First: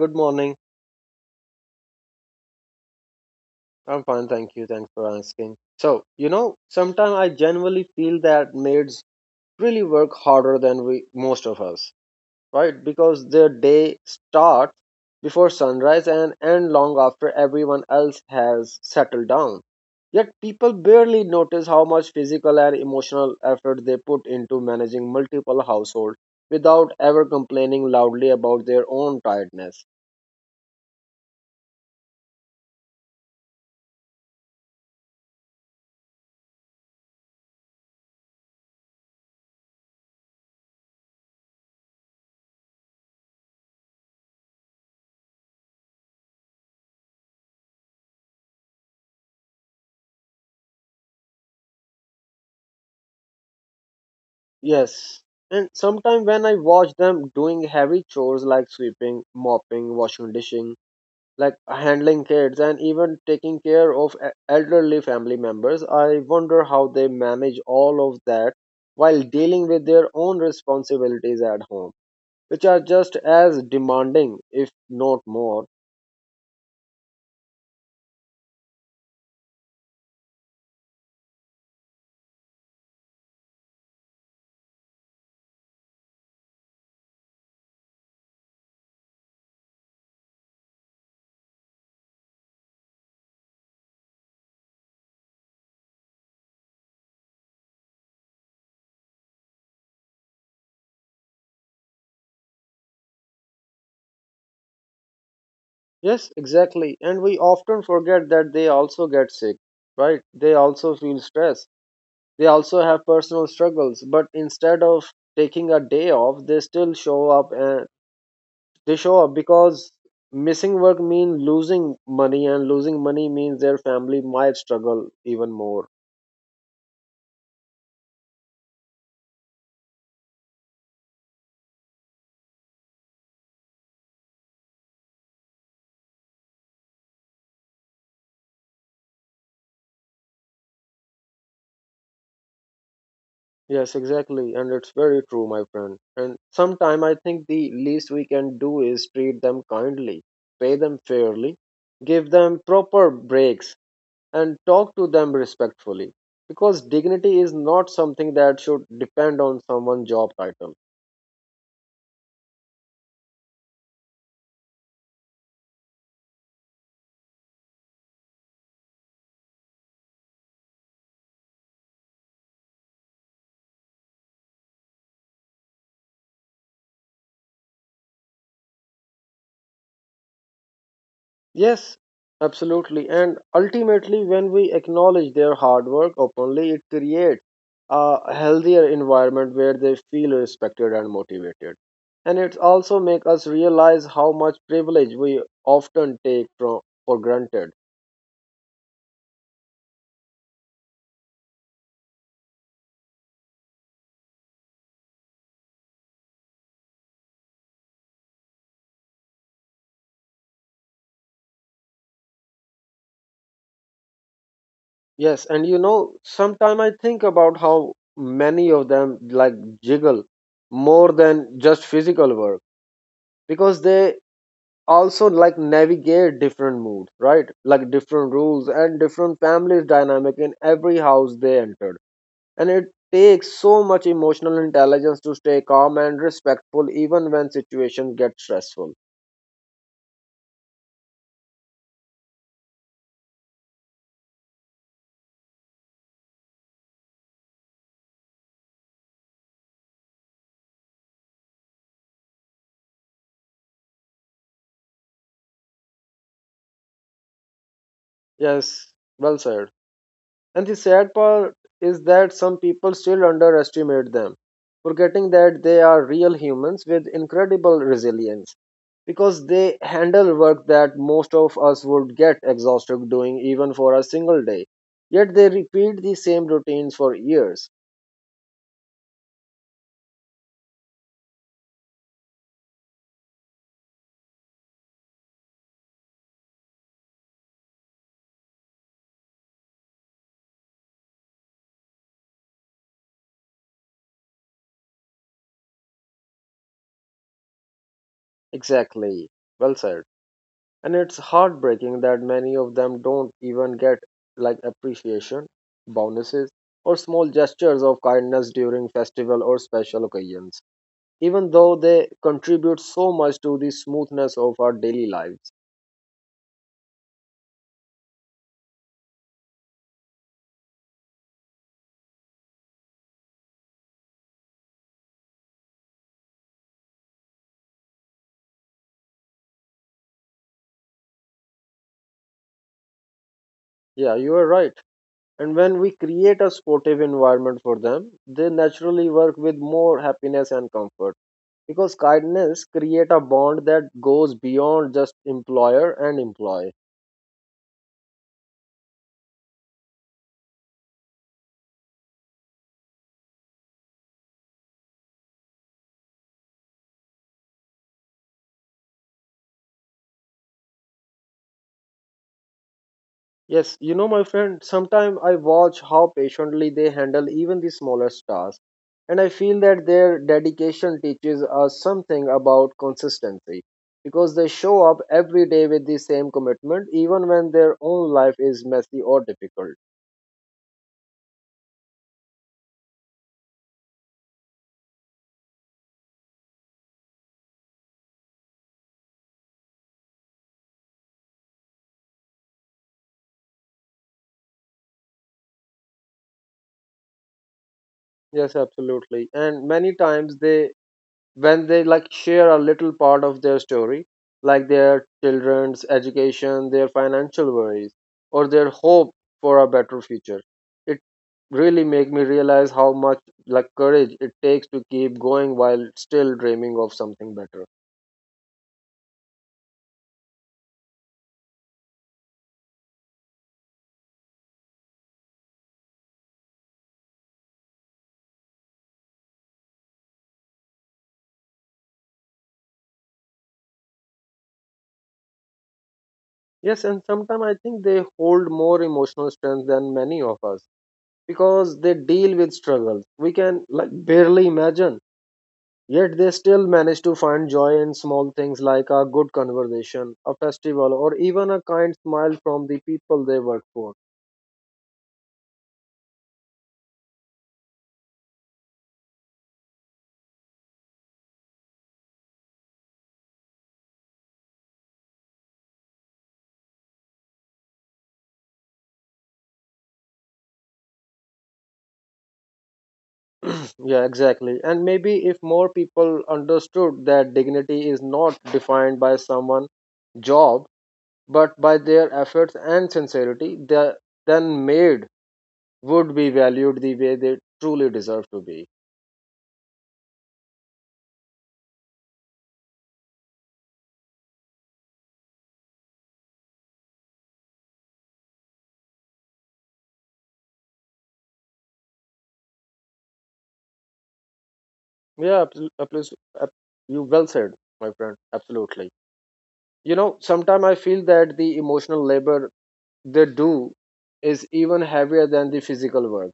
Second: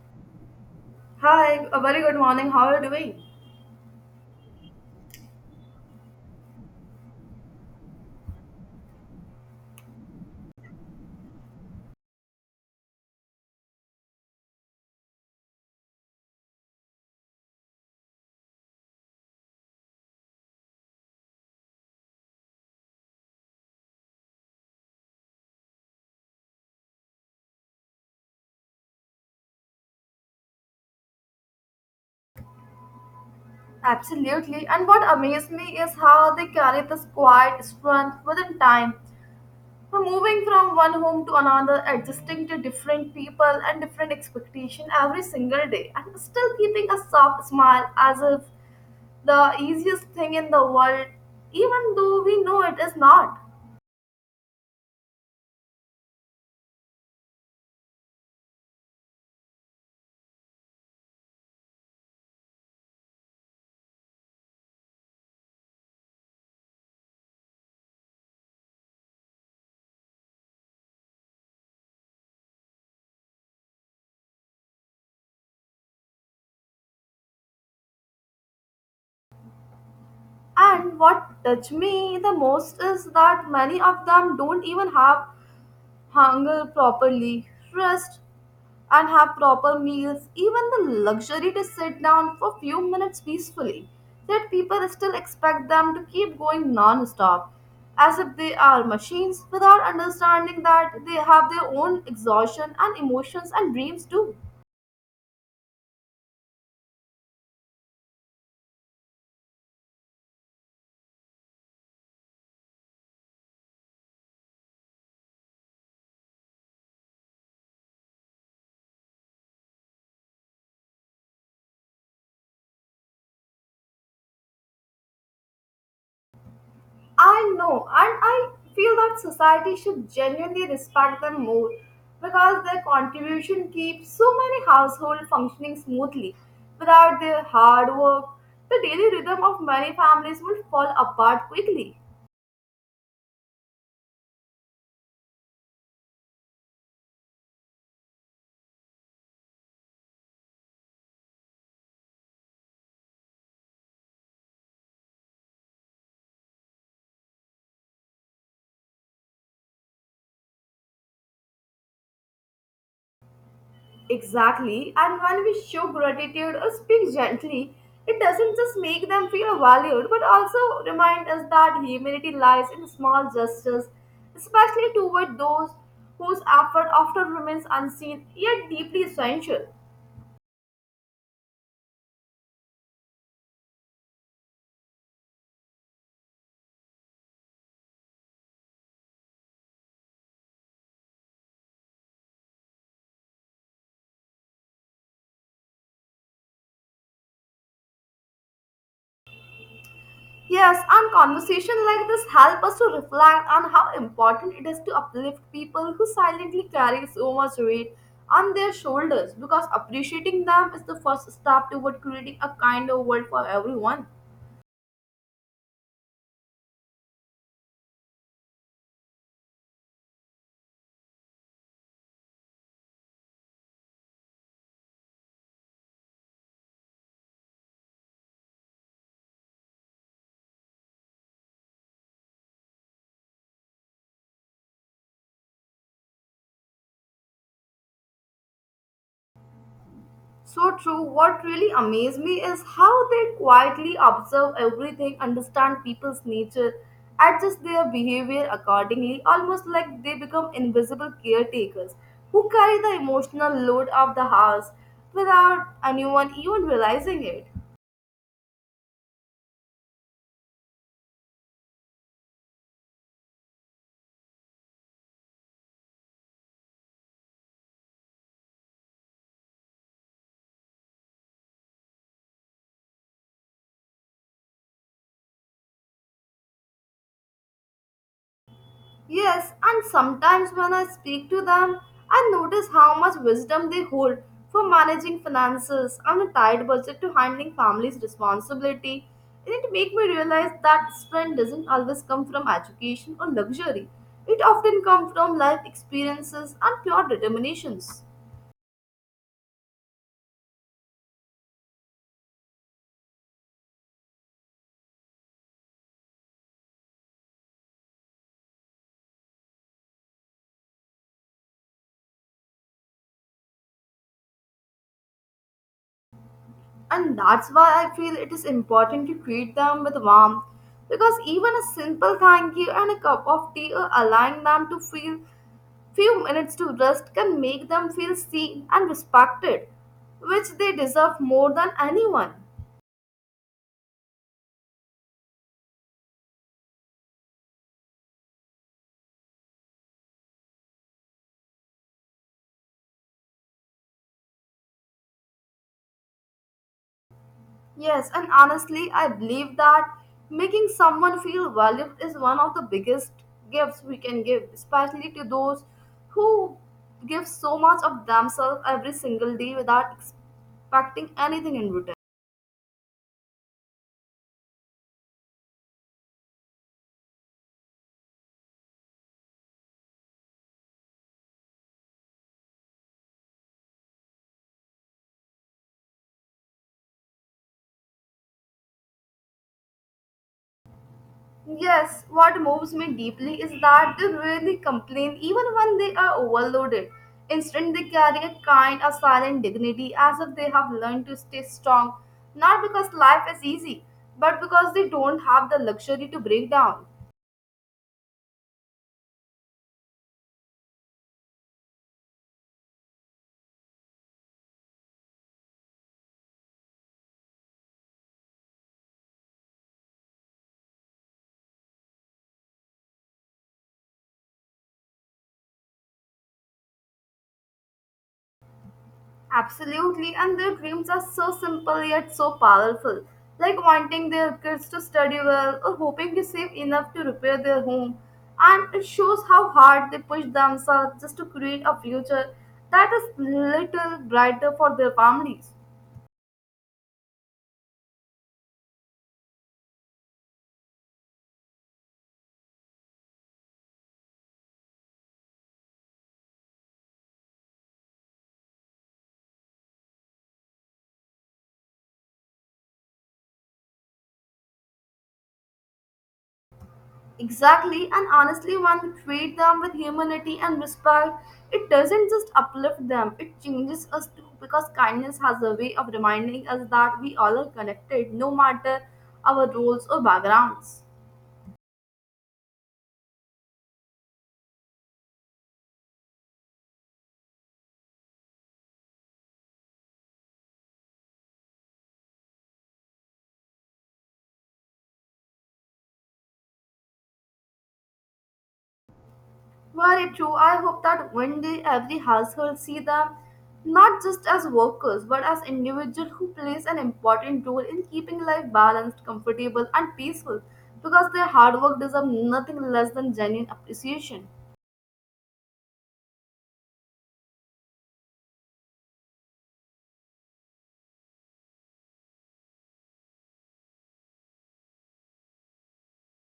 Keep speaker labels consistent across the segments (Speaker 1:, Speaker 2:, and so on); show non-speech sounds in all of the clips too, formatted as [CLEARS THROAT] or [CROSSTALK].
Speaker 1: Good morning.
Speaker 2: Hi, a very good morning. How are you doing?
Speaker 1: I'm fine, thank you. Thanks for asking. So, sometimes I genuinely feel that maids really work harder than we most of us, right? Because their day starts before sunrise and end long after everyone else has settled down. Yet people barely notice how much physical and emotional effort they put into managing multiple households without ever complaining loudly about their own tiredness.
Speaker 2: Absolutely. And what amazed me is how they carry this quiet strength within time. From moving from one home to another, adjusting to different people and different expectation every single day, and still keeping a soft smile as if the easiest thing in the world, even though we know it is not.
Speaker 1: Yes. And sometimes when I watch them doing heavy chores like sweeping, mopping, washing, dishing, like handling kids, and even taking care of elderly family members, I wonder how they manage all of that while dealing with their own responsibilities at home, which are just as demanding, if not more.
Speaker 2: And what touched me the most is that many of them don't even have hunger properly, rest, and have proper meals, even the luxury to sit down for few minutes peacefully, yet people still expect them to keep going non-stop, as if they are machines without understanding that they have their own exhaustion and emotions and dreams too.
Speaker 1: Yes, exactly. And we often forget that they also get sick, right? They also feel stress. They also have personal struggles, but instead of taking a day off, they still show up, and they show up because missing work means losing money, and losing money means their family might struggle even more.
Speaker 2: I know, and I feel that society should genuinely respect them more because their contribution keeps so many households functioning smoothly. Without their hard work, the daily rhythm of many families would fall apart quickly.
Speaker 1: Yes, exactly. And it's very true, my friend. And sometime I think the least we can do is treat them kindly, pay them fairly, give them proper breaks, and talk to them respectfully. Because dignity is not something that should depend on someone's job title.
Speaker 2: Exactly. And when we show gratitude or speak gently, it doesn't just make them feel valued, but also remind us that humanity lies in small gestures, especially toward those whose effort often remains unseen yet deeply essential.
Speaker 1: Yes, absolutely. And ultimately, when we acknowledge their hard work openly, it creates a healthier environment where they feel respected and motivated. And it also makes us realize how much privilege we often take for granted.
Speaker 2: Yes, and conversation like this help us to reflect on how important it is to uplift people who silently carry so much weight on their shoulders because appreciating them is the first step toward creating a kinder world for everyone.
Speaker 1: Yes, and sometimes I think about how many of them like jiggle more than just physical work because they also like navigate different moods, right? Like different rules and different families dynamic in every house they entered. And it takes so much emotional intelligence to stay calm and respectful even when situations get stressful.
Speaker 2: So true. What really amazed me is how they quietly observe everything, understand people's nature, adjust their behavior accordingly, almost like they become invisible caretakers who carry the emotional load of the house without anyone even realizing it.
Speaker 1: Yes, well said. And the sad part is that some people still underestimate them, forgetting that they are real humans with incredible resilience because they handle work that most of us would get exhausted doing even for a single day. Yet they repeat the same routines for years.
Speaker 2: Yes, and sometimes when I speak to them, I notice how much wisdom they hold for managing finances and a tight budget to handling family's responsibility. And it made me realize that strength doesn't always come from education or luxury. It often comes from life experiences and pure determinations.
Speaker 1: Exactly. Well said. And it's heartbreaking that many of them don't even get like appreciation, bonuses, or small gestures of kindness during festival or special occasions, even though they contribute so much to the smoothness of our daily lives.
Speaker 2: And that's why I feel it is important to treat them with warmth because even a simple thank you and a cup of tea or allowing them to feel few minutes to rest can make them feel seen and respected, which they deserve more than anyone.
Speaker 1: Yeah, you are right. And when we create a sportive environment for them, they naturally work with more happiness and comfort. Because kindness create a bond that goes beyond just employer and employee.
Speaker 2: Yes, and honestly, I believe that making someone feel valued is one of the biggest gifts we can give, especially to those who give so much of themselves every single day without expecting anything in return.
Speaker 1: Yes, my friend, sometimes I watch how patiently they handle even the smallest tasks. And I feel that their dedication teaches us something about consistency. Because they show up every day with the same commitment, even when their own life is messy or difficult.
Speaker 2: Yes, what moves me deeply is that they rarely complain even when they are overloaded. Instead, they carry a kind of silent dignity as if they have learned to stay strong, not because life is easy, but because they don't have the luxury to break down.
Speaker 1: Yes, absolutely. And many times when they like share a little part of their story, like their children's education, their financial worries, or their hope for a better future, it really make me realize how much like courage it takes to keep going while still dreaming of something better.
Speaker 2: Absolutely, and their dreams are so simple yet so powerful, like wanting their kids to study well or hoping to save enough to repair their home. And it shows how hard they push themselves just to create a future that is little brighter for their families.
Speaker 1: Yes, and sometimes I think they hold more emotional strength than many of us because they deal with struggles we can like barely imagine. Yet they still manage to find joy in small things like a good conversation, a festival, or even a kind smile from the people they work for.
Speaker 2: Exactly, and honestly, when we treat them with humanity and respect, it doesn't just uplift them, it changes us too because kindness has a way of reminding us that we all are connected no matter our roles or backgrounds.
Speaker 1: [CLEARS THROAT] Yeah, exactly. And maybe if more people understood that dignity is not defined by someone's job, but by their efforts and sincerity, then maid would be valued the way they truly deserve to be.
Speaker 2: Very true. I hope that one day every household see them not just as workers but as individuals who plays an important role in keeping life balanced, comfortable, and peaceful because their hard work deserves nothing less than genuine appreciation.
Speaker 1: Yeah, ab- you well said, my friend. Absolutely. You know, sometimes I feel that the emotional labor they do is even heavier than the physical work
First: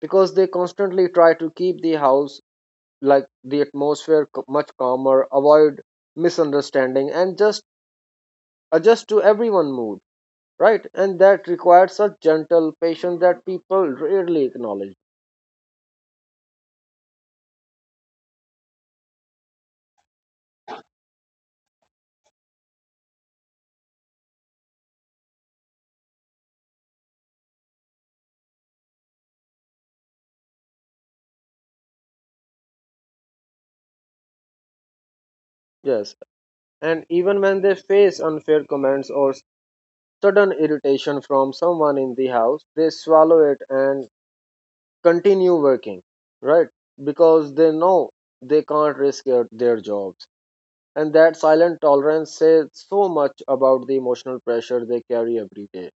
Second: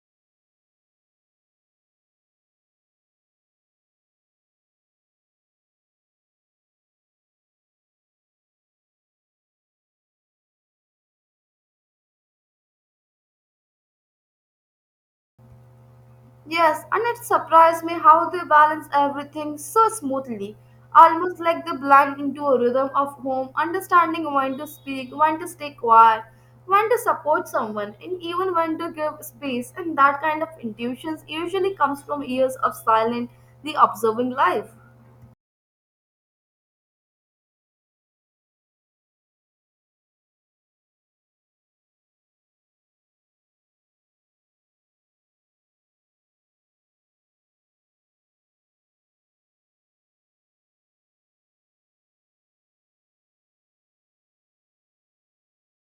Speaker 1: because they constantly try to keep the house, like the atmosphere, much calmer, avoid misunderstanding, and just adjust to everyone mood, right? And that requires a gentle patience that people rarely acknowledge.
Speaker 2: Yes, and it surprised me how they balance everything so smoothly, almost like they blend into a rhythm of home, understanding when to speak, when to stay quiet, when to support someone, and even when to give space. And that kind of intuitions usually comes from years of silent, the observing life.
Speaker 1: Yes, and even when they face unfair comments or sudden irritation from someone in the house, they swallow it and continue working, right? Because they know they can't risk their jobs. And that silent tolerance says so much about the emotional pressure they carry every day.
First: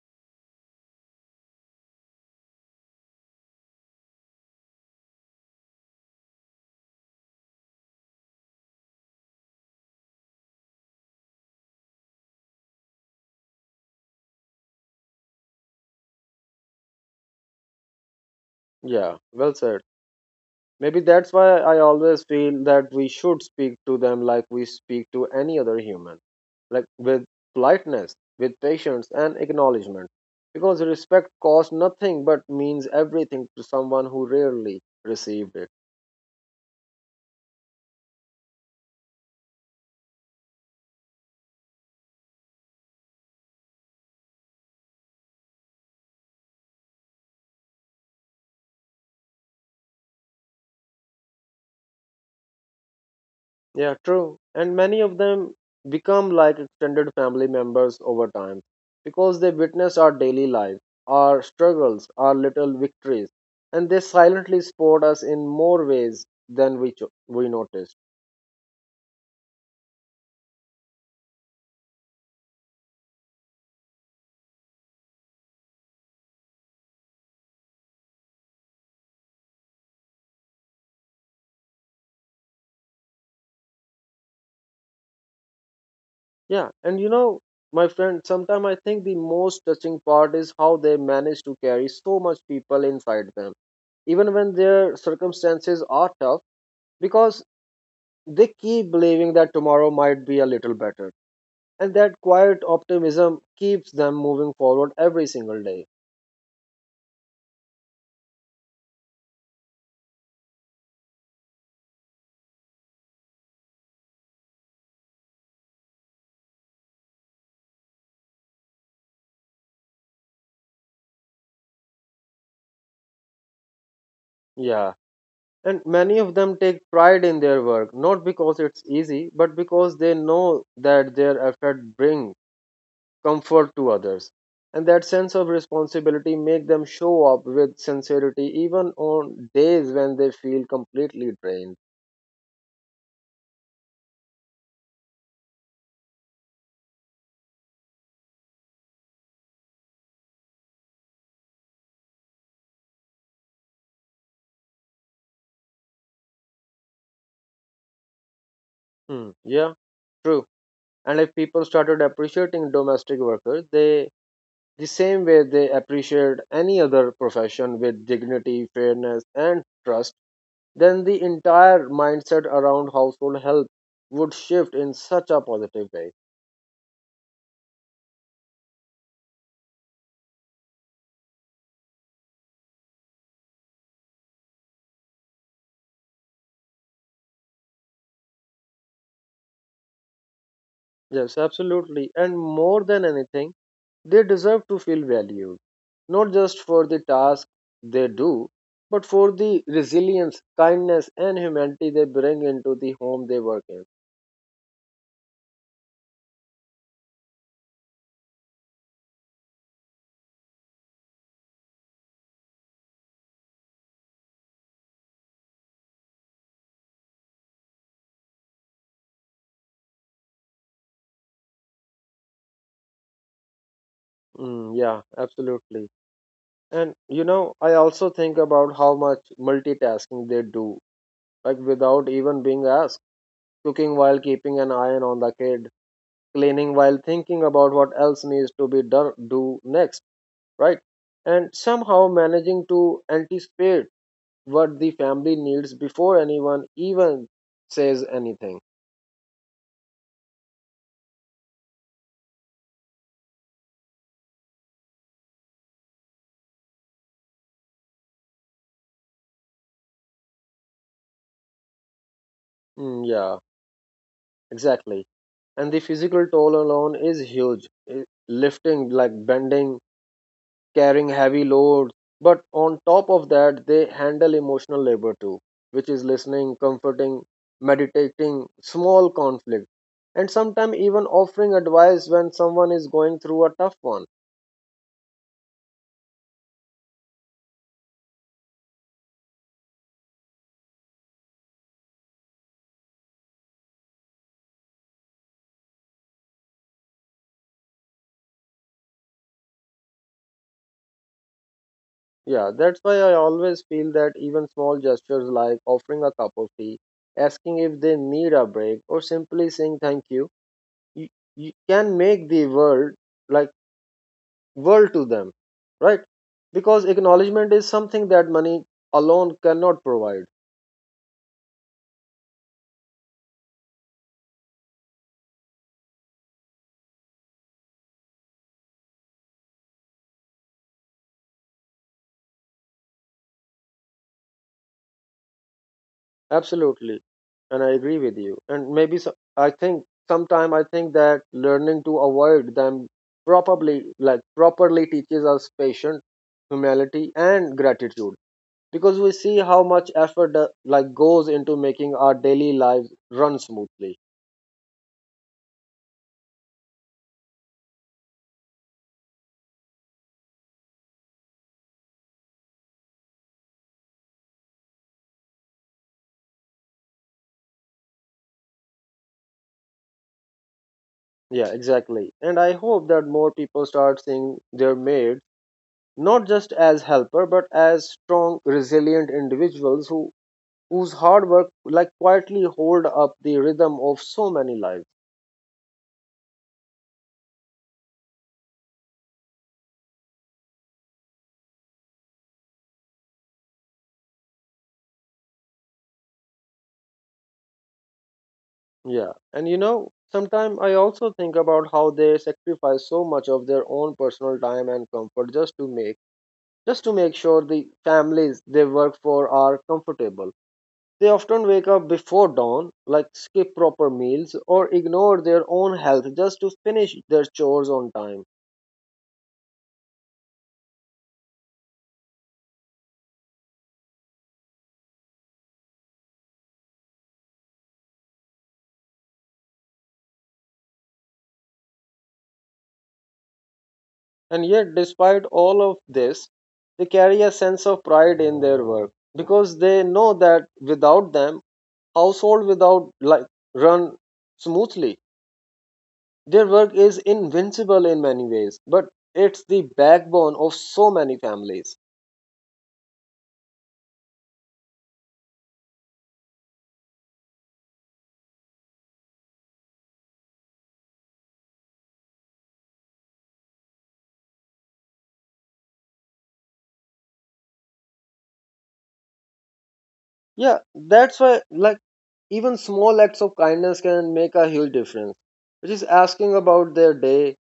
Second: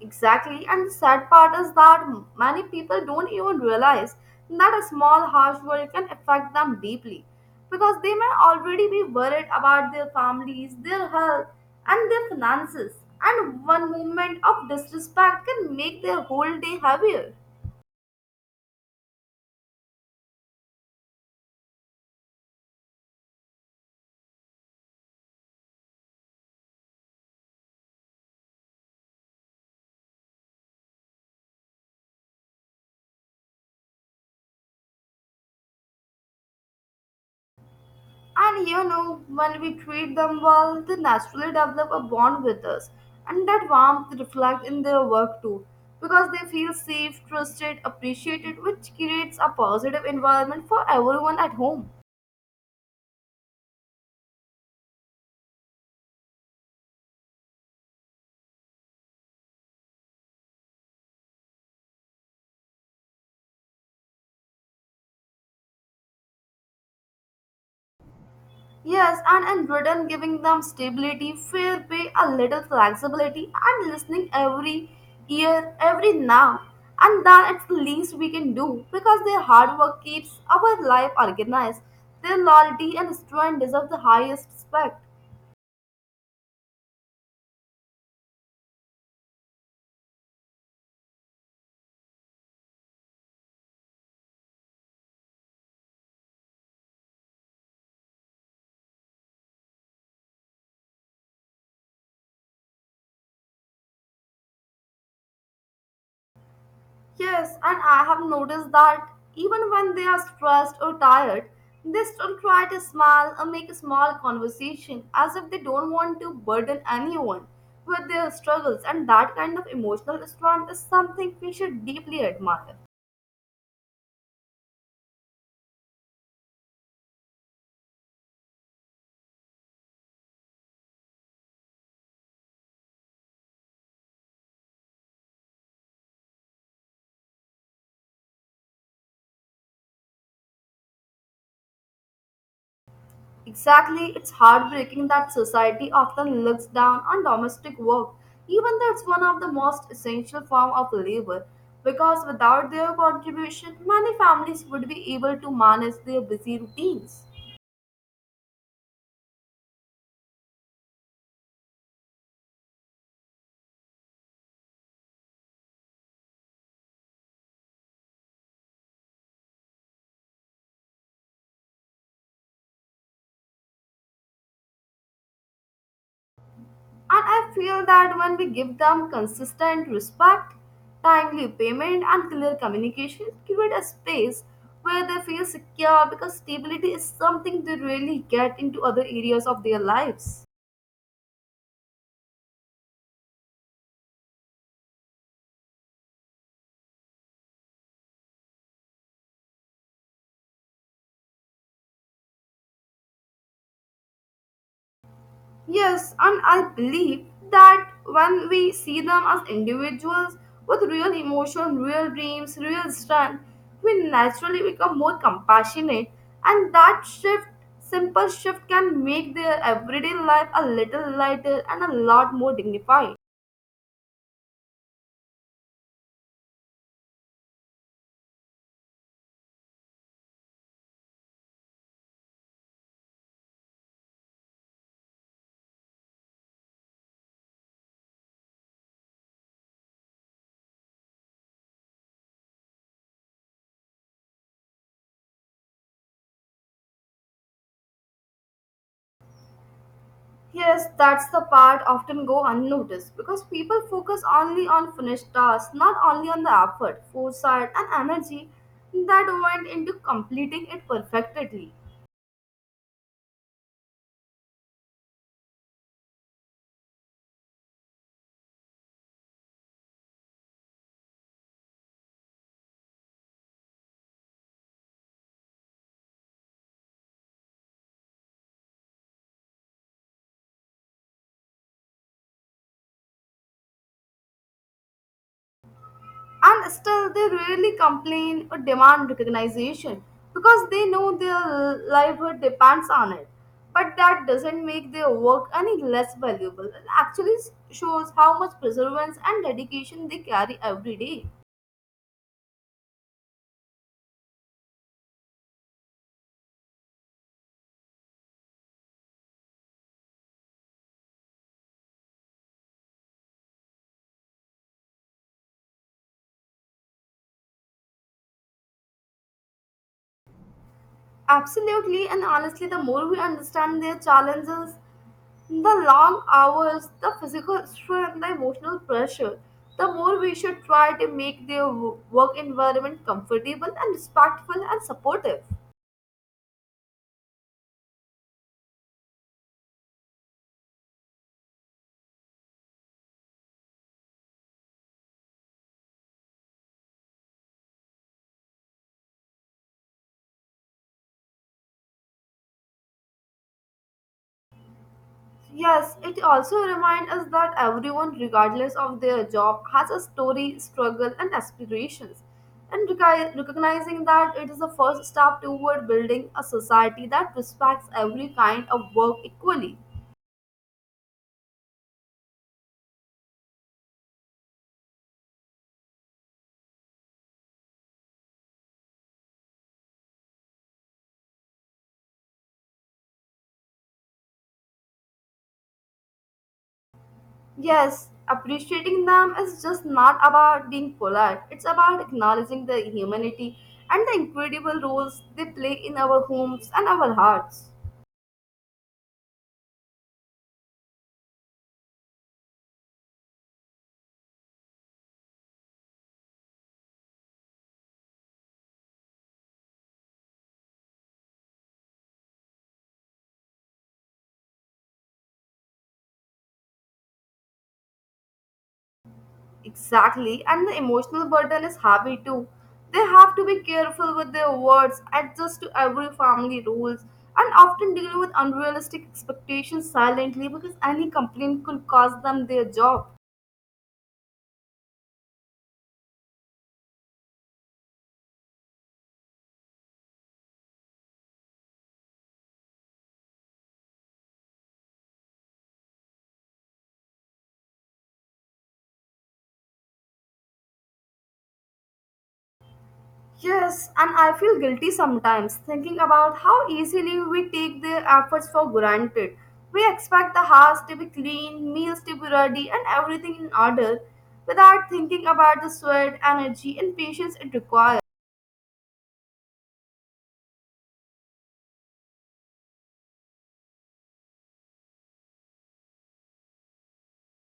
Speaker 2: Exactly, and the sad part is that many people don't even realize that a small harsh word can affect them deeply because they may already be worried about their families, their health, and their finances, and one moment of disrespect can make their whole day heavier.
Speaker 1: Yeah, well said. Maybe that's why I always feel that we should speak to them like we speak to any other human, like with politeness, with patience, and acknowledgement. Because respect costs nothing but means everything to someone who rarely received it.
Speaker 2: And you know, when we treat them well, they naturally develop a bond with us. And that warmth reflects in their work too, because they feel safe, trusted, appreciated, which creates a positive environment for everyone at home.
Speaker 1: Yeah, true. And many of them become like extended family members over time because they witness our daily life, our struggles, our little victories, and they silently support us in more ways than we noticed.
Speaker 2: Yes, and in return, giving them stability, fair pay, a little flexibility, and listening every year, every now. And then it's the least we can do because their hard work keeps our life organized. Their loyalty and strength deserve the highest respect.
Speaker 1: Yeah, and my friend, sometimes I think the most touching part is how they manage to carry so much people inside them, even when their circumstances are tough, because they keep believing that tomorrow might be a little better and that quiet optimism keeps them moving forward every single day.
Speaker 2: Yes, and I have noticed that even when they are stressed or tired, they still try to smile or make a small conversation as if they don't want to burden anyone with their struggles, and that kind of emotional strength is something we should deeply admire.
Speaker 1: Yeah, and many of them take pride in their work, not because it's easy, but because they know that their effort bring comfort to others. And that sense of responsibility make them show up with sincerity even on days when they feel completely drained.
Speaker 2: Exactly, it's heartbreaking that society often looks down on domestic work, even though it's one of the most essential form of labor because without their contribution, many families would be able to manage their busy routines.
Speaker 1: Hmm. Yeah, true. And if people started appreciating domestic workers, the same way they appreciate any other profession with dignity, fairness, and trust, then the entire mindset around household help would shift in such a positive way.
Speaker 2: And I feel that when we give them consistent respect, timely payment, and clear communication, create a space where they feel secure because stability is something they really get into other areas of their lives.
Speaker 1: Yes, absolutely. And more than anything, they deserve to feel valued, not just for the task they do, but for the resilience, kindness, and humanity they bring into the home they work in.
Speaker 2: Yes, and I believe that when we see them as individuals with real emotion, real dreams, real strength, we naturally become more compassionate, and that shift, simple shift, can make their everyday life a little lighter and a lot more dignified.
Speaker 1: Mm, yeah, absolutely. And I also think about how much multitasking they do, like without even being asked, cooking while keeping an eye on the kid, cleaning while thinking about what else needs to be done do next, right? And somehow managing to anticipate what the family needs before anyone even says anything.
Speaker 2: Yes, that's the part often go unnoticed because people focus only on finished tasks, not only on the effort, foresight, and energy that went into completing it perfectly.
Speaker 1: Mm, yeah, exactly. And the physical toll alone is huge. Lifting, like bending, carrying heavy loads. But on top of that, they handle emotional labor too, which is listening, comforting, meditating, small conflict, and sometimes even offering advice when someone is going through a tough one.
Speaker 2: And still, they rarely complain or demand recognition because they know their livelihood depends on it. But that doesn't make their work any less valuable. It actually shows how much perseverance and dedication they carry every day.
Speaker 1: Yeah, that's why I always feel that even small gestures like offering a cup of tea, asking if they need a break, or simply saying thank you, you, you can make the world, like world to them, right? Because acknowledgement is something that money alone cannot provide.
Speaker 2: Absolutely, and honestly, the more we understand their challenges, the long hours, the physical strength, the emotional pressure, the more we should try to make their work environment comfortable and respectful and supportive.
Speaker 1: Absolutely, and I agree with you. And maybe so, I think sometime I think that learning to avoid them properly, like properly, teaches us patience, humility, and gratitude. Because we see how much effort like goes into making our daily lives run smoothly.
Speaker 2: Yes, it also reminds us that everyone, regardless of their job, has a story, struggle, and aspirations. And recognizing that it is the first step toward building a society that respects every kind of work equally.
Speaker 1: Yeah, exactly. And I hope that more people start seeing their made not just as helper but as strong resilient individuals whose hard work like quietly hold up the rhythm of so many lives.
Speaker 2: Yes, appreciating them is just not about being polite, it's about acknowledging their humanity and the incredible roles they play in our homes and our hearts.
Speaker 1: Yeah, and sometimes I also think about how they sacrifice so much of their own personal time and comfort just to make sure the families they work for are comfortable. They often wake up before dawn, like skip proper meals or ignore their own health just to finish their chores on time.
Speaker 2: Exactly, and the emotional burden is heavy too. They have to be careful with their words, adjust to every family rules, and often deal with unrealistic expectations silently because any complaint could cost them their job.
Speaker 1: And yet, despite all of this, they carry a sense of pride in their work because they know that without them, household without like run smoothly. Their work is invincible in many ways, but it's the backbone of so many families.
Speaker 2: Yes, and I feel guilty sometimes thinking about how easily we take their efforts for granted. We expect the house to be clean, meals to be ready, and everything in order without thinking about the sweat, energy, and patience it requires.
Speaker 1: Yeah, that's why like even small acts of kindness can make a huge difference. Just asking about their day,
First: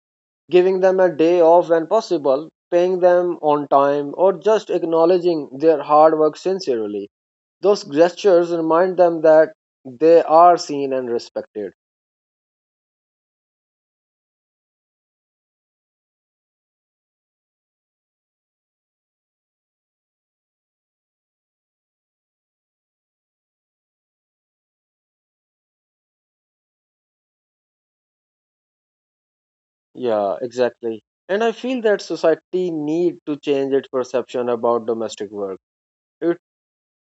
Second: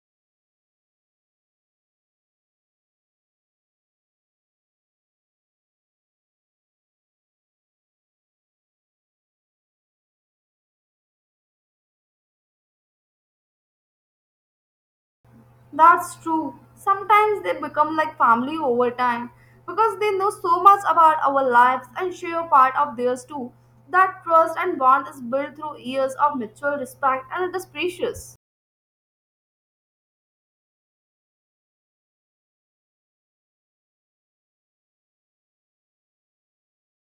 Speaker 1: giving them a day off when possible, paying them on time, or just acknowledging their hard work sincerely. Those gestures remind them that they are seen and respected.
Speaker 2: That's true. Sometimes they become like family over time because they know so much about our lives and share part of theirs too. That trust and bond is built through years of mutual respect and it is precious.
Speaker 1: Yeah, exactly. And I feel that society need to change its perception about domestic work. It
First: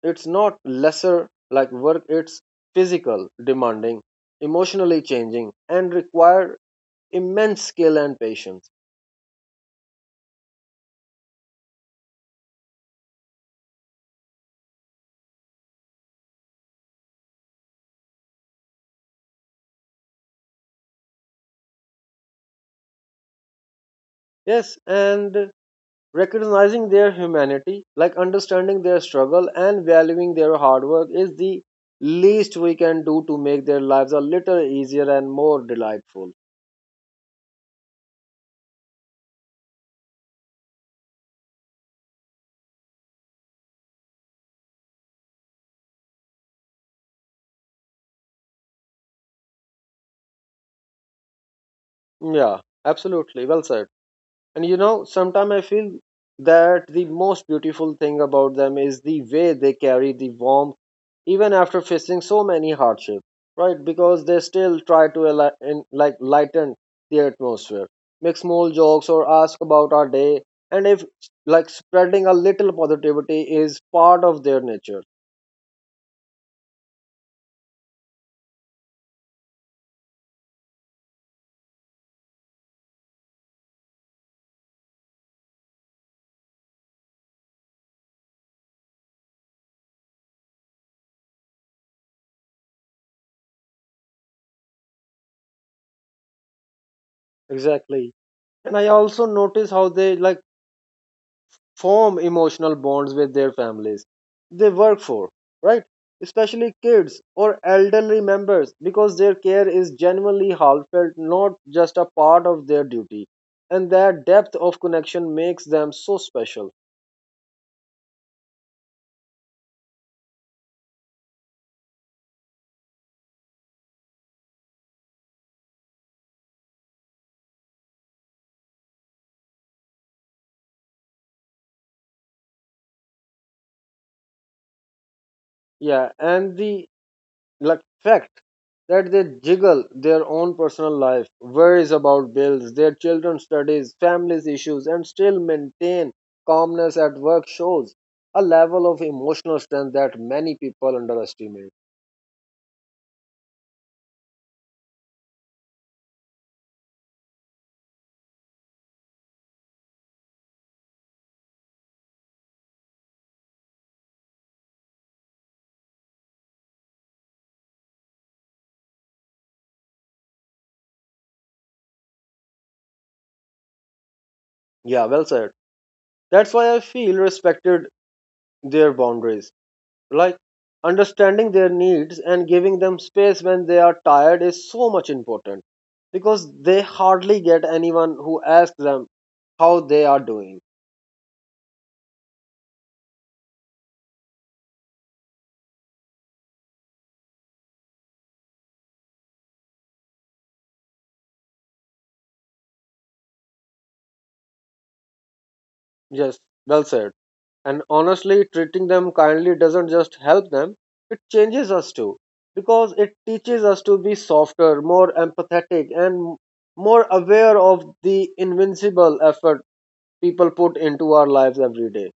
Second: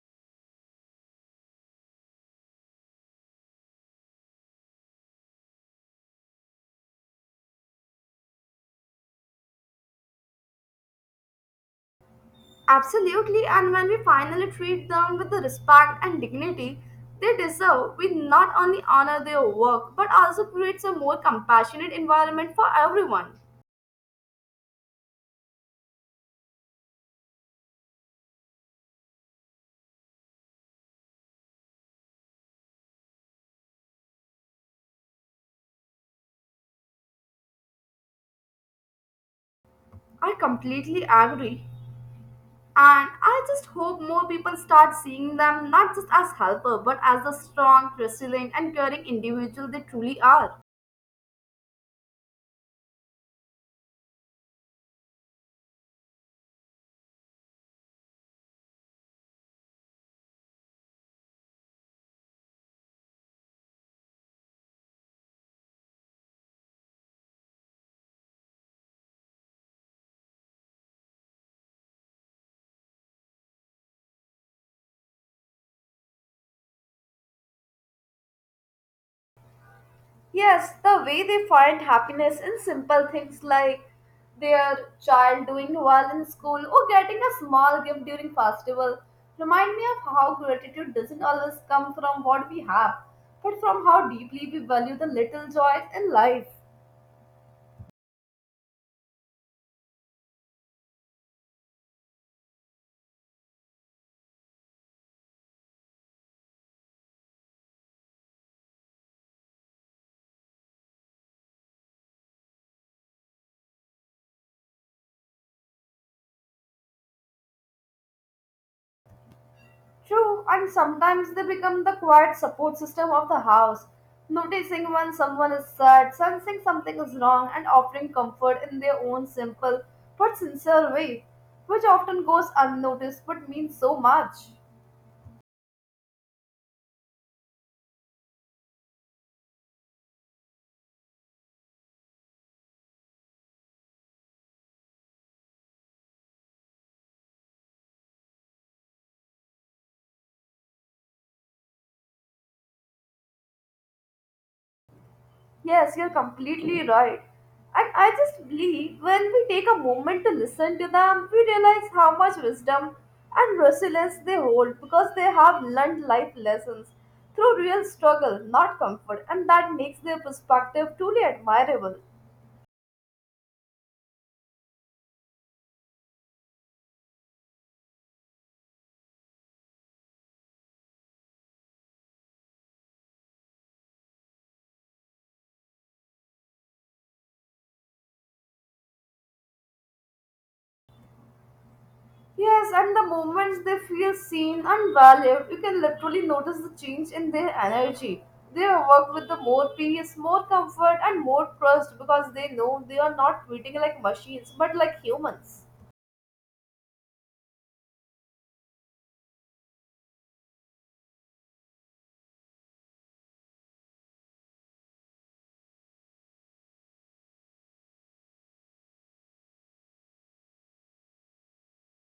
Speaker 1: it's not lesser like work, it's physical, demanding, emotionally changing, and require immense skill and patience.
Speaker 2: Absolutely, and when we finally treat them with the respect and dignity they deserve, we not only honor their work but also creates a more compassionate environment for everyone.
Speaker 1: Yes, and recognizing their humanity, like understanding their struggle and valuing their hard work, is the least we can do to make their lives a little easier and more delightful.
Speaker 2: I completely agree. And I just hope more people start seeing them not just as helper, but as the strong, resilient, and caring individual they truly are.
Speaker 1: Yeah, absolutely. Well said. And sometimes I feel that the most beautiful thing about them is the way they carry the warmth even after facing so many hardships, right? Because they still try to like lighten the atmosphere, make small jokes or ask about our day, and if like spreading a little positivity is part of their nature.
Speaker 2: Yes, the way they find happiness in simple things like their child doing well in school or getting a small gift during festival remind me of how gratitude doesn't always come from what we have, but from how deeply we value the little joys in life.
Speaker 1: Exactly. And I also notice how they like form emotional bonds with their families they work for, right? Especially kids or elderly members because their care is genuinely heartfelt, not just a part of their duty. And that depth of connection makes them so special.
Speaker 2: True, and sometimes they become the quiet support system of the house, noticing when someone is sad, sensing something is wrong, and offering comfort in their own simple but sincere way, which often goes unnoticed but means so much.
Speaker 1: Yeah, and the like fact that they juggle their own personal life, worries about bills, their children's studies, families issues, and still maintain calmness at work shows a level of emotional strength that many people underestimate.
Speaker 2: Yes, you're completely right. And I just believe when we take a moment to listen to them, we realize how much wisdom and resilience they hold because they have learned life lessons through real struggle, not comfort, and that makes their perspective truly admirable.
Speaker 1: Yeah, well said. That's why I feel respected their boundaries. Like understanding their needs and giving them space when they are tired is so much important because they hardly get anyone who asks them how they are doing.
Speaker 2: Yes, and the moments they feel seen and valued, you can literally notice the change in their energy. They work with the more peace, more comfort, and more trust because they know they are not treating like machines but like humans.
Speaker 1: Yes, well said. And honestly, treating them kindly doesn't just help them, it changes us too. Because it teaches us to be softer, more empathetic, and more aware of the invincible effort people put into our lives every day.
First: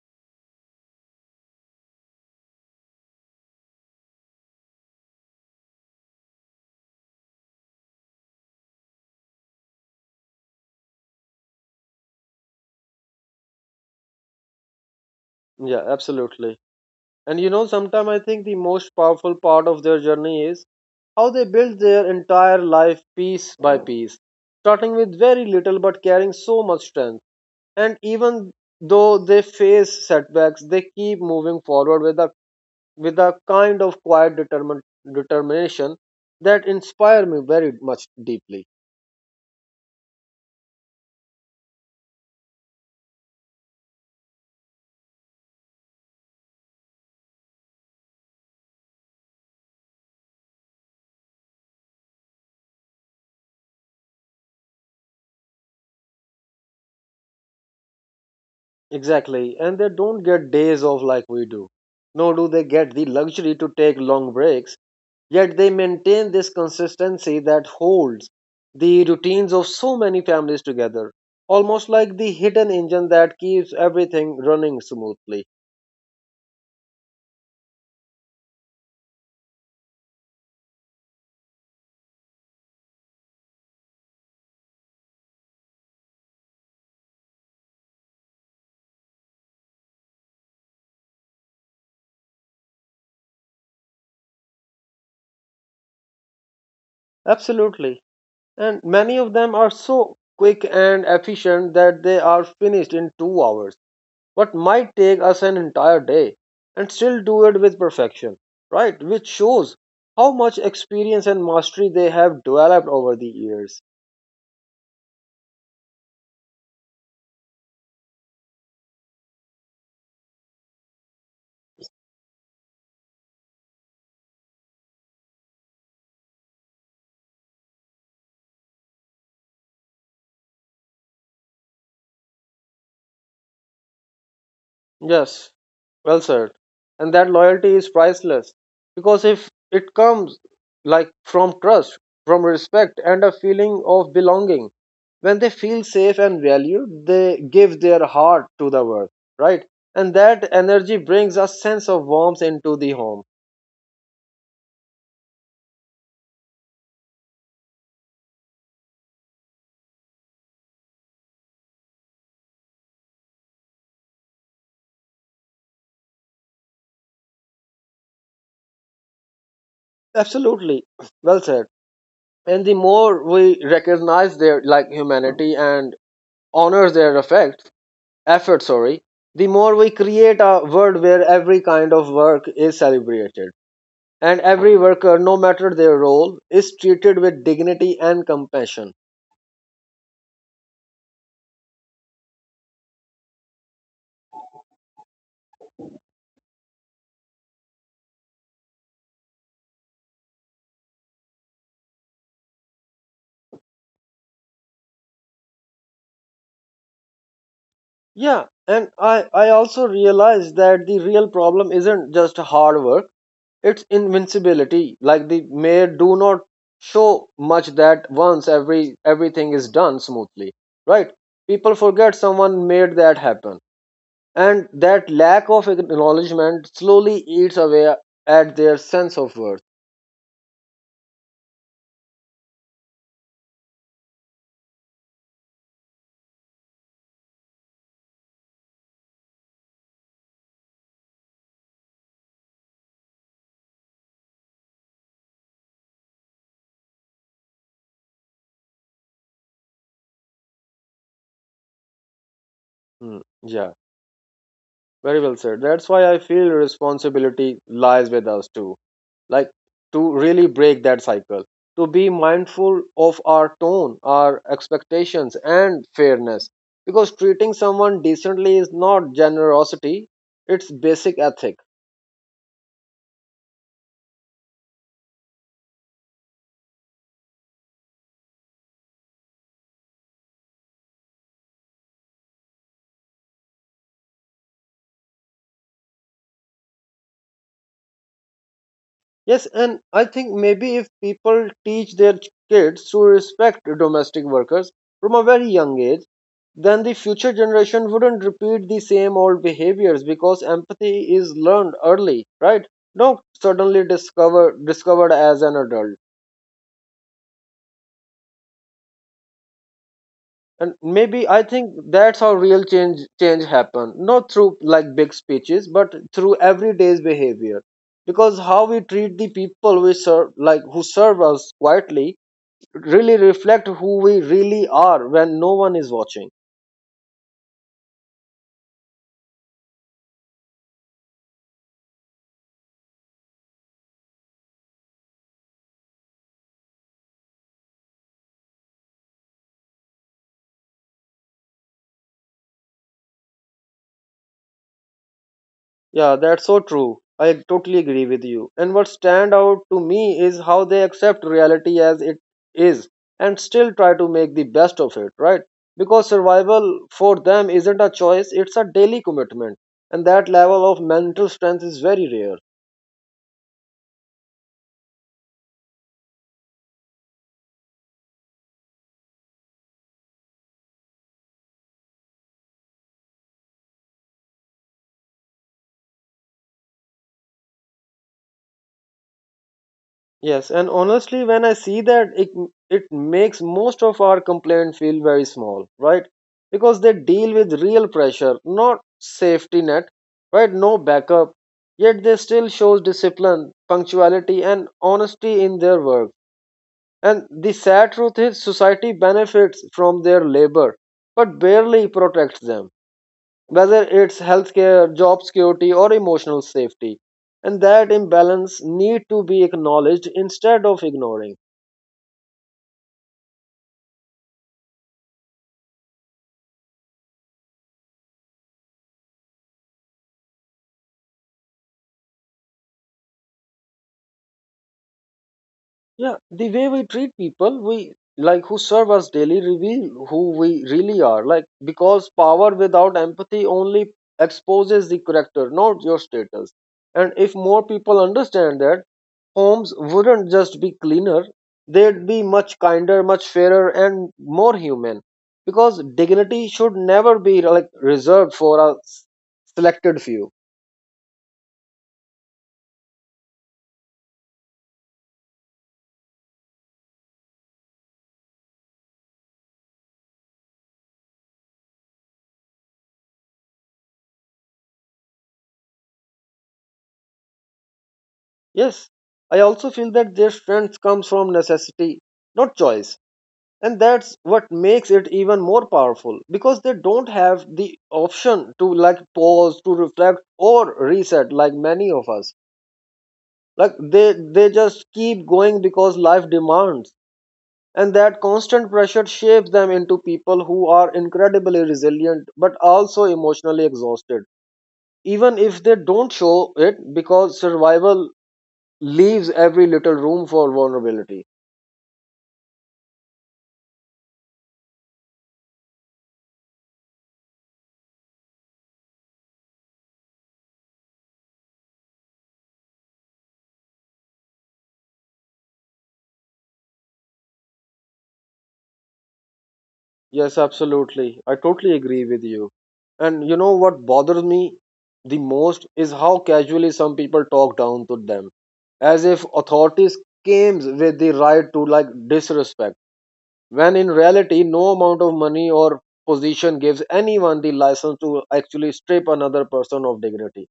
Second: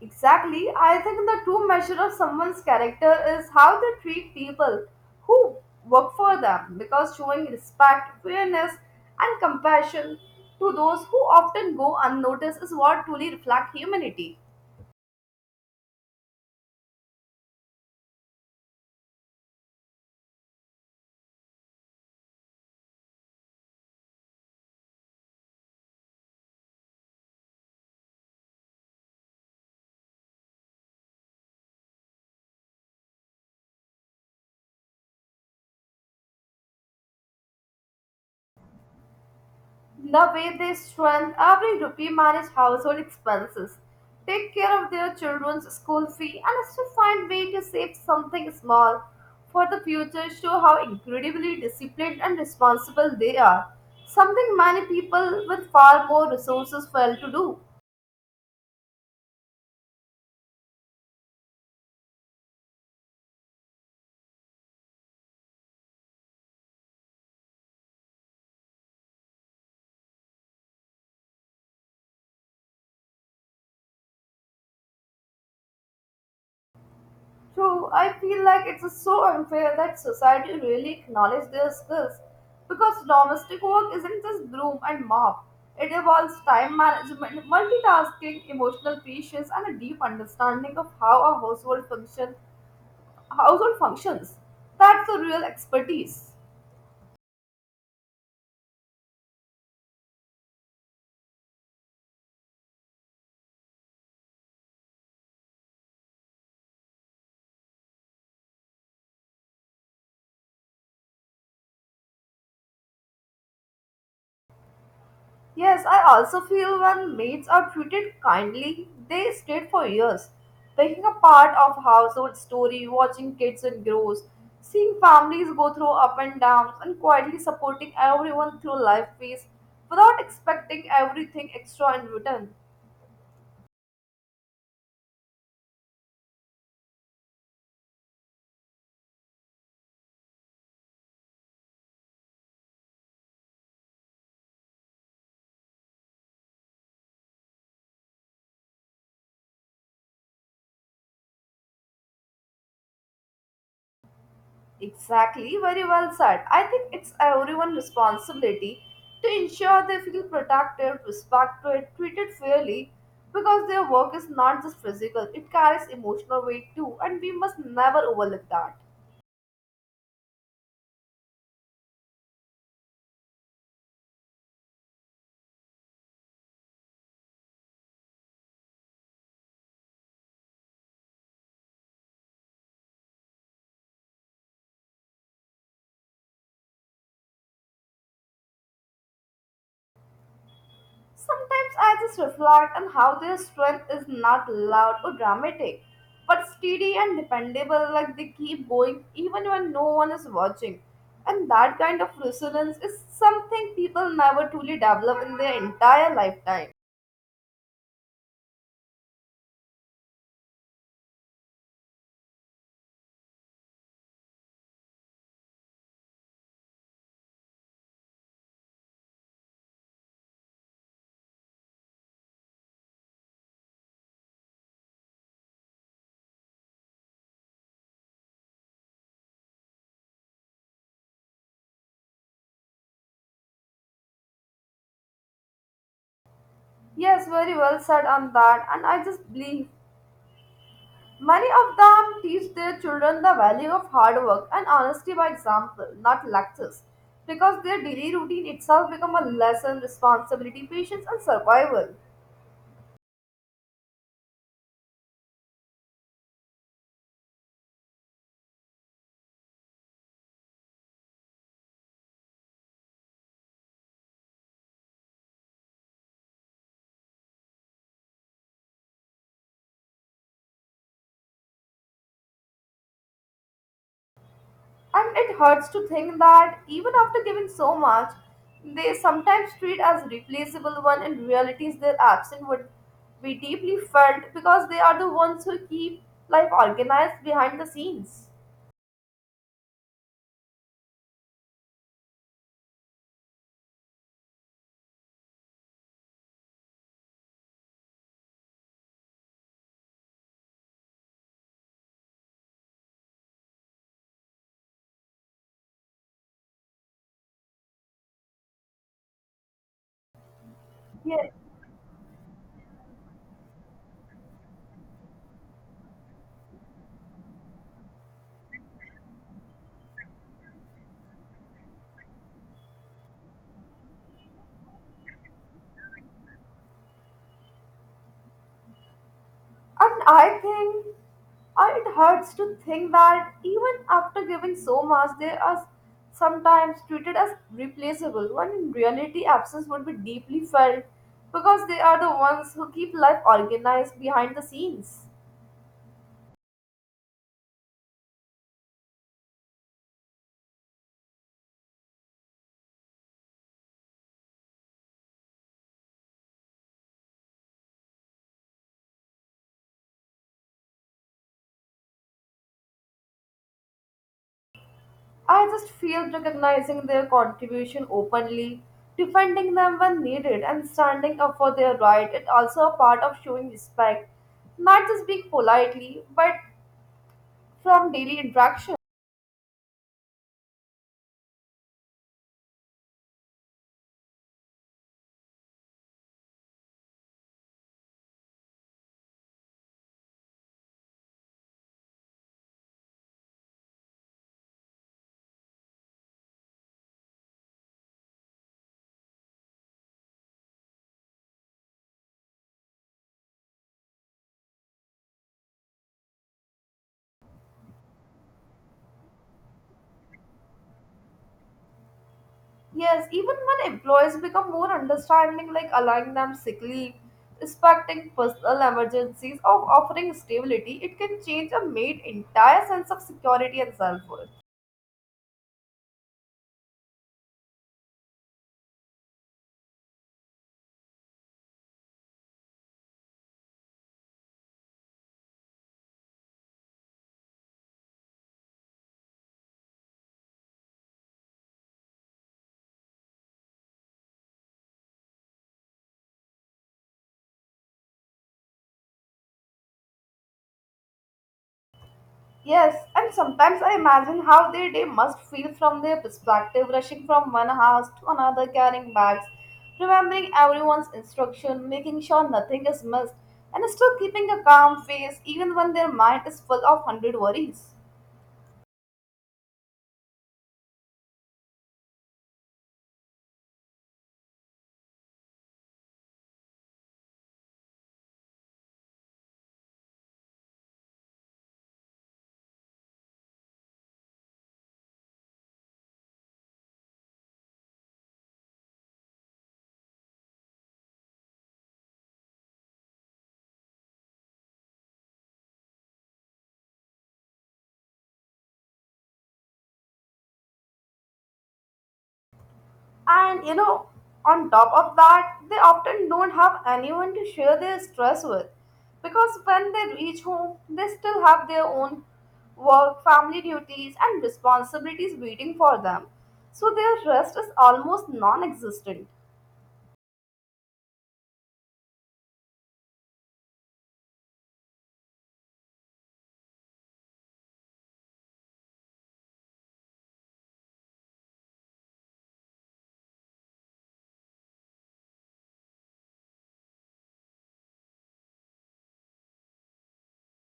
Speaker 2: Exactly, I think the true measure of someone's character is how they treat people who work for them because showing respect, fairness, and compassion to those who often go unnoticed is what truly reflects humanity.
Speaker 1: Yeah, absolutely. And you know, sometimes I think the most powerful part of their journey is how they build their entire life piece by piece, starting with very little but carrying so much strength, and even though they face setbacks, they keep moving forward with a kind of quiet determination that inspire me very much deeply.
Speaker 2: The way they strengthen every rupee manage household expenses, take care of their children's school fee, and still find way to save something small for the future show how incredibly disciplined and responsible they are. Something many people with far more resources fail to do.
Speaker 1: Exactly, and they don't get days off like we do, nor do they get the luxury to take long breaks, yet they maintain this consistency that holds the routines of so many families together, almost like the hidden engine that keeps everything running smoothly.
Speaker 2: True, I feel like it's so unfair that society really acknowledges their skills because domestic work isn't just broom and mop. It involves time management, multitasking, emotional patience, and a deep understanding of how a household functions. That's the real expertise.
Speaker 1: Absolutely. And many of them are so quick and efficient that they are finished in 2 hours, what might take us an entire day, and still do it with perfection, right? Which shows how much experience and mastery they have developed over the years.
Speaker 2: Yes, I also feel when maids are treated kindly, they stayed for years, picking a part of household story, watching kids and grows, seeing families go through up and downs, and quietly supporting everyone through life phase without expecting everything extra in return.
Speaker 1: Yes, well said. And that loyalty is priceless because if it comes like from trust, from respect, and a feeling of belonging, when they feel safe and valued, they give their heart to the work, right? And that energy brings a sense of warmth into the home.
Speaker 2: Exactly, very well said. I think it's everyone's responsibility to ensure they feel protected, respected, treated fairly because their work is not just physical, it carries emotional weight too, and we must never overlook that.
Speaker 1: Absolutely, well said. And the more we recognize their like humanity and honor their effort, sorry, the more we create a world where every kind of work is celebrated and every worker, no matter their role, is treated with dignity and compassion.
Speaker 2: Sometimes I just reflect on how their strength is not loud or dramatic, but steady and dependable, like they keep going even when no one is watching. And that kind of resilience is something people never truly develop in their entire lifetime.
Speaker 1: Yeah, and I also realize that the real problem isn't just hard work, it's invincibility. Like the mayor do not show much that once everything is done smoothly, right? People forget someone made that happen, and that lack of acknowledgement slowly eats away at their sense of worth.
Speaker 2: Yes, very well said on that, and I just believe many of them teach their children the value of hard work and honesty by example, not lectures, because their daily routine itself become a lesson, responsibility, patience, and survival.
Speaker 1: Hmm, Yeah, very well said. That's why I feel responsibility lies with us too. Like to really break that cycle, to be mindful of our tone, our expectations, and fairness. Because treating someone decently is not generosity, it's basic ethic.
Speaker 2: And it hurts to think that even after giving so much, they sometimes treat as replaceable one in reality their absence would be deeply felt because they are the ones who keep life organized behind the scenes.
Speaker 1: Yes, and I think maybe if people teach their kids to respect domestic workers from a very young age, then the future generation wouldn't repeat the same old behaviors, because empathy is learned early, right? Not suddenly discovered as an adult. And maybe
Speaker 2: Yes.
Speaker 1: I think that's how real change happen, not through like big speeches but through everyday's behavior. Because how we treat the people we serve, like who serve us quietly, really reflect who we really are when no one is watching.
Speaker 2: And I think it hurts to think that even after giving so much, they are sometimes treated as replaceable, when in reality, absence would be deeply felt because they are the ones who keep life organized behind the scenes.
Speaker 1: Yeah, that's so true. I totally agree with you. And what stand out to me is how they accept reality as it is and still try to make the best of it, right? Because survival for them isn't a choice, it's a daily commitment. And that level of mental strength is very rare.
Speaker 2: I just feel recognizing their contribution openly, defending them when needed, and standing up for their right is also a part of showing respect, not just being politely, but from daily interaction.
Speaker 1: Yes, and honestly, when I see that, it makes most of our complaints feel very small, right? Because they deal with real pressure, not safety net, right? No backup, yet they still shows discipline, punctuality, and honesty in their work. And the sad truth is, society benefits from their labor, but barely protects them, whether it's healthcare, job security, or emotional safety. And that imbalance need to be acknowledged instead of ignoring.
Speaker 2: Yes, even when employees become more understanding, like allowing them sick leave, respecting personal emergencies, or offering stability, it can change a maid's entire sense of security and self worth.
Speaker 1: Yeah, the way we treat people, we like who serve us daily reveal who we really are. Like because power without empathy only exposes the character, not your status. And if more people understand that, homes wouldn't just be cleaner, they'd be much kinder, much fairer, and more human. Because dignity should never be like reserved for a selected few.
Speaker 2: Yes, and sometimes I imagine how their day must feel from their perspective, rushing from one house to another, carrying bags, remembering everyone's instruction, making sure nothing is missed, and still keeping a calm face even when their mind is full of hundred worries.
Speaker 1: Yes, I also feel that their strength comes from necessity, not choice. And that's what makes it even more powerful because they don't have the option to like pause, to reflect, or reset like many of us. Like they just keep going because life demands, and that constant pressure shapes them into people who are incredibly resilient but also emotionally exhausted, even if they don't show it, because survival leaves every little room for vulnerability.
Speaker 2: And you know, on top of that, they often don't have anyone to share their stress with because when they reach home, they still have their own work, family duties, and responsibilities waiting for them. So their rest is almost non existent.
Speaker 1: Yes, absolutely, I totally agree with you. And you know what bothers me the most is how casually some people talk down to them, as if authorities came with the right to like disrespect, when in reality no amount of money or position gives anyone the license to actually strip another person of dignity.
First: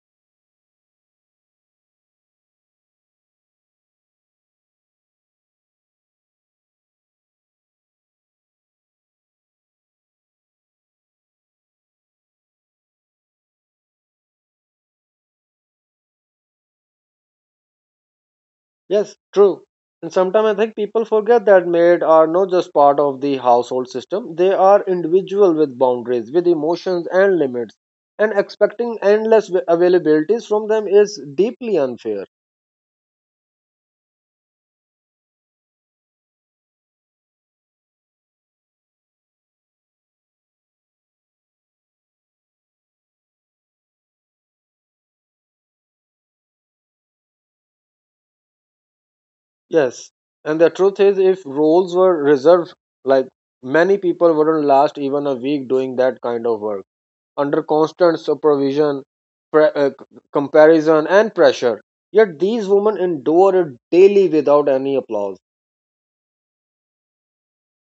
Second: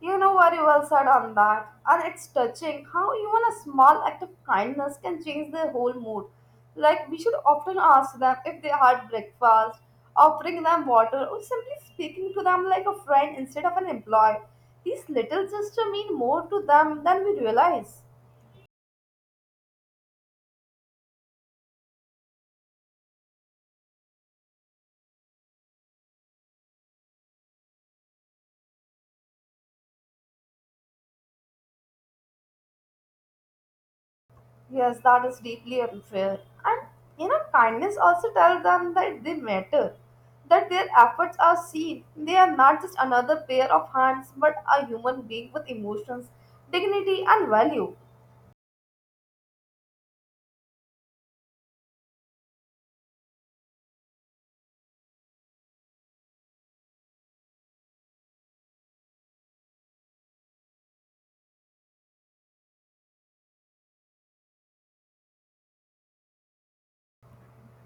Speaker 2: You know very well said on that, and it's touching how even a small act of kindness can change their whole mood. Like, we should often ask them if they had breakfast, offering them water, or simply speaking to them like a friend instead of an employee. These little gestures mean more to them than we realize.
Speaker 1: Yes, true. And sometimes I think people forget that maids are not just part of the household system, they are individual with boundaries, with emotions and limits, and expecting endless availabilities from them is deeply unfair.
Speaker 2: Yes, that is deeply unfair. And you know, kindness also tells them that they matter, that their efforts are seen. They are not just another pair of hands, but a human being with emotions, dignity, and value.
Speaker 1: Yes, and the truth is if roles were reserved, like many people wouldn't last even a week doing that kind of work under constant supervision, pre- uh, comparison, and pressure. Yet these women endure it daily without any applause.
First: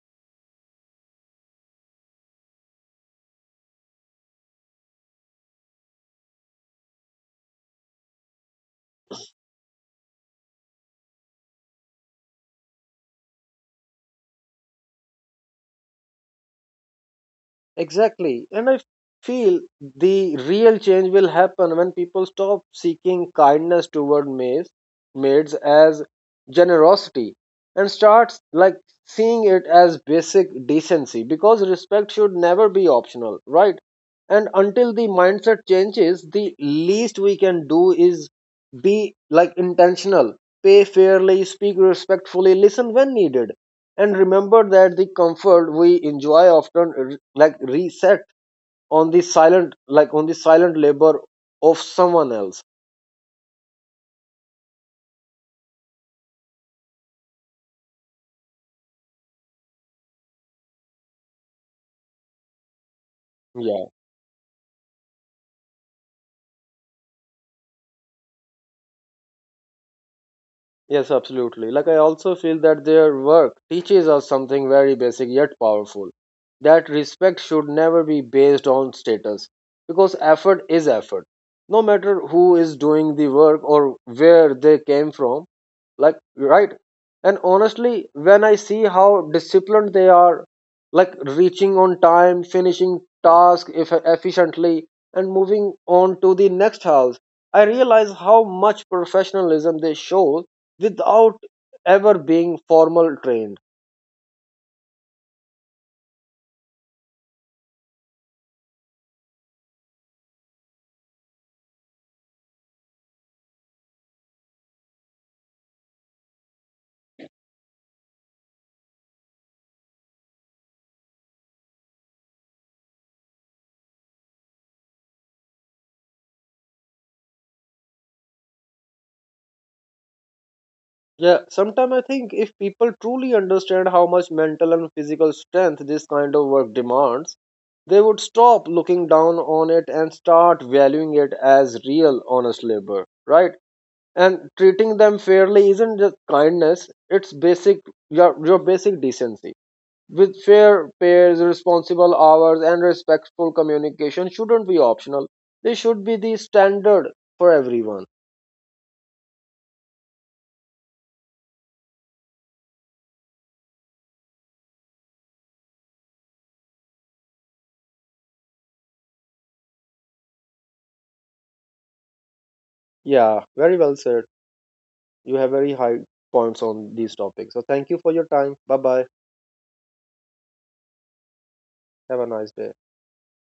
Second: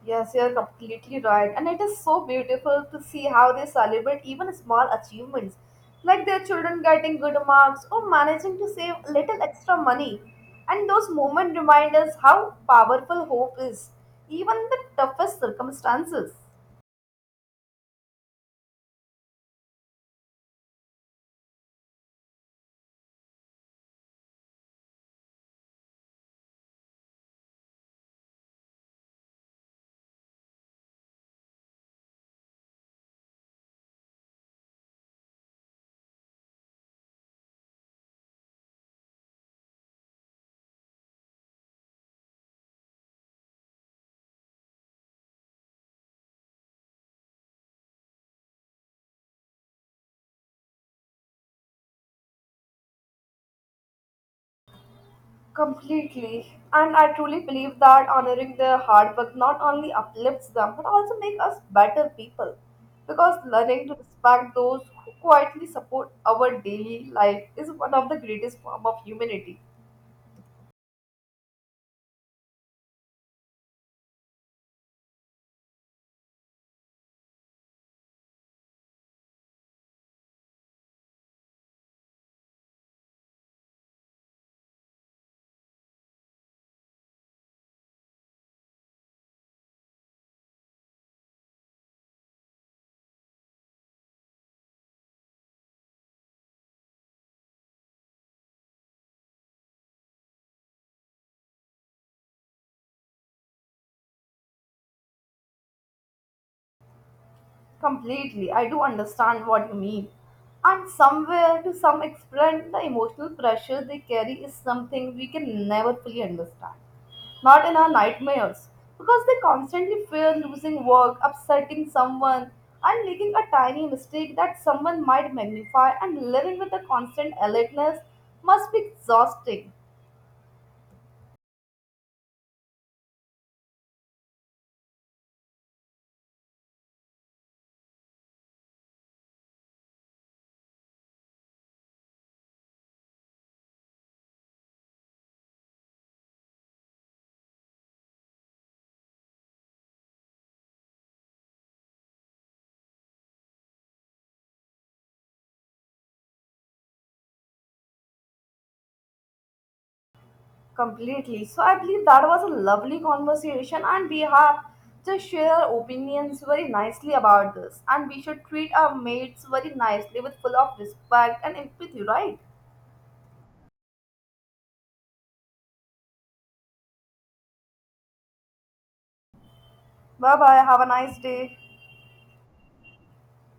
Speaker 2: Yes, you're completely right. And it is so beautiful to see how they celebrate even small achievements, like their children getting good marks or managing to save a little extra money. And those moments remind us how powerful hope is, even in the toughest circumstances.
Speaker 1: Exactly. And I feel the real change will happen when people stop seeking kindness toward maids as generosity and starts like seeing it as basic decency, because respect should never be optional, right? And until the mindset changes, the least we can do is be like intentional, pay fairly, speak respectfully, listen when needed, and remember that the comfort we enjoy often reset on the silent like on the silent labor of someone else.
Speaker 2: Completely. And I truly believe that honoring their hard work not only uplifts them but also makes us better people. Because
Speaker 1: Yeah,
Speaker 2: learning to respect those who quietly support our daily life is one of the greatest form of humanity.
Speaker 1: yes absolutely, like I also feel that their work teaches us something very basic yet powerful, that respect should never be based on status, because effort is effort, no matter who is doing the work or where they came from, like, right. And honestly, when I see how disciplined they are, like reaching on time, finishing task eff efficiently and moving on to the next house, I realize how much professionalism they show without ever being formal trained.
Speaker 2: Completely. I do understand what you mean. And somewhere, to some extent, the emotional pressure they carry is something we can never fully understand. Not in our nightmares. Because they constantly fear losing work, upsetting someone, and making a tiny mistake that someone might magnify, and living with the constant alertness must be exhausting.
Speaker 1: Yeah, sometimes I think if people truly understand how much mental and physical strength this kind of work demands, they would stop looking down on it and start valuing it as real, honest labor, right? And treating them fairly isn't just kindness, it's basic your basic decency. With fair pairs, responsible hours, and respectful communication shouldn't be optional. They should be the standard for everyone.
Speaker 2: Completely. So I believe that was a lovely conversation, and we have just share opinions very nicely about this. And we should treat our mates very nicely with full of respect and empathy, right?
Speaker 1: Yeah, very well said. You have very high points on these topics. So thank you for your time. Bye bye.
Speaker 2: Bye bye. Have a nice day.
Speaker 1: Have a nice day.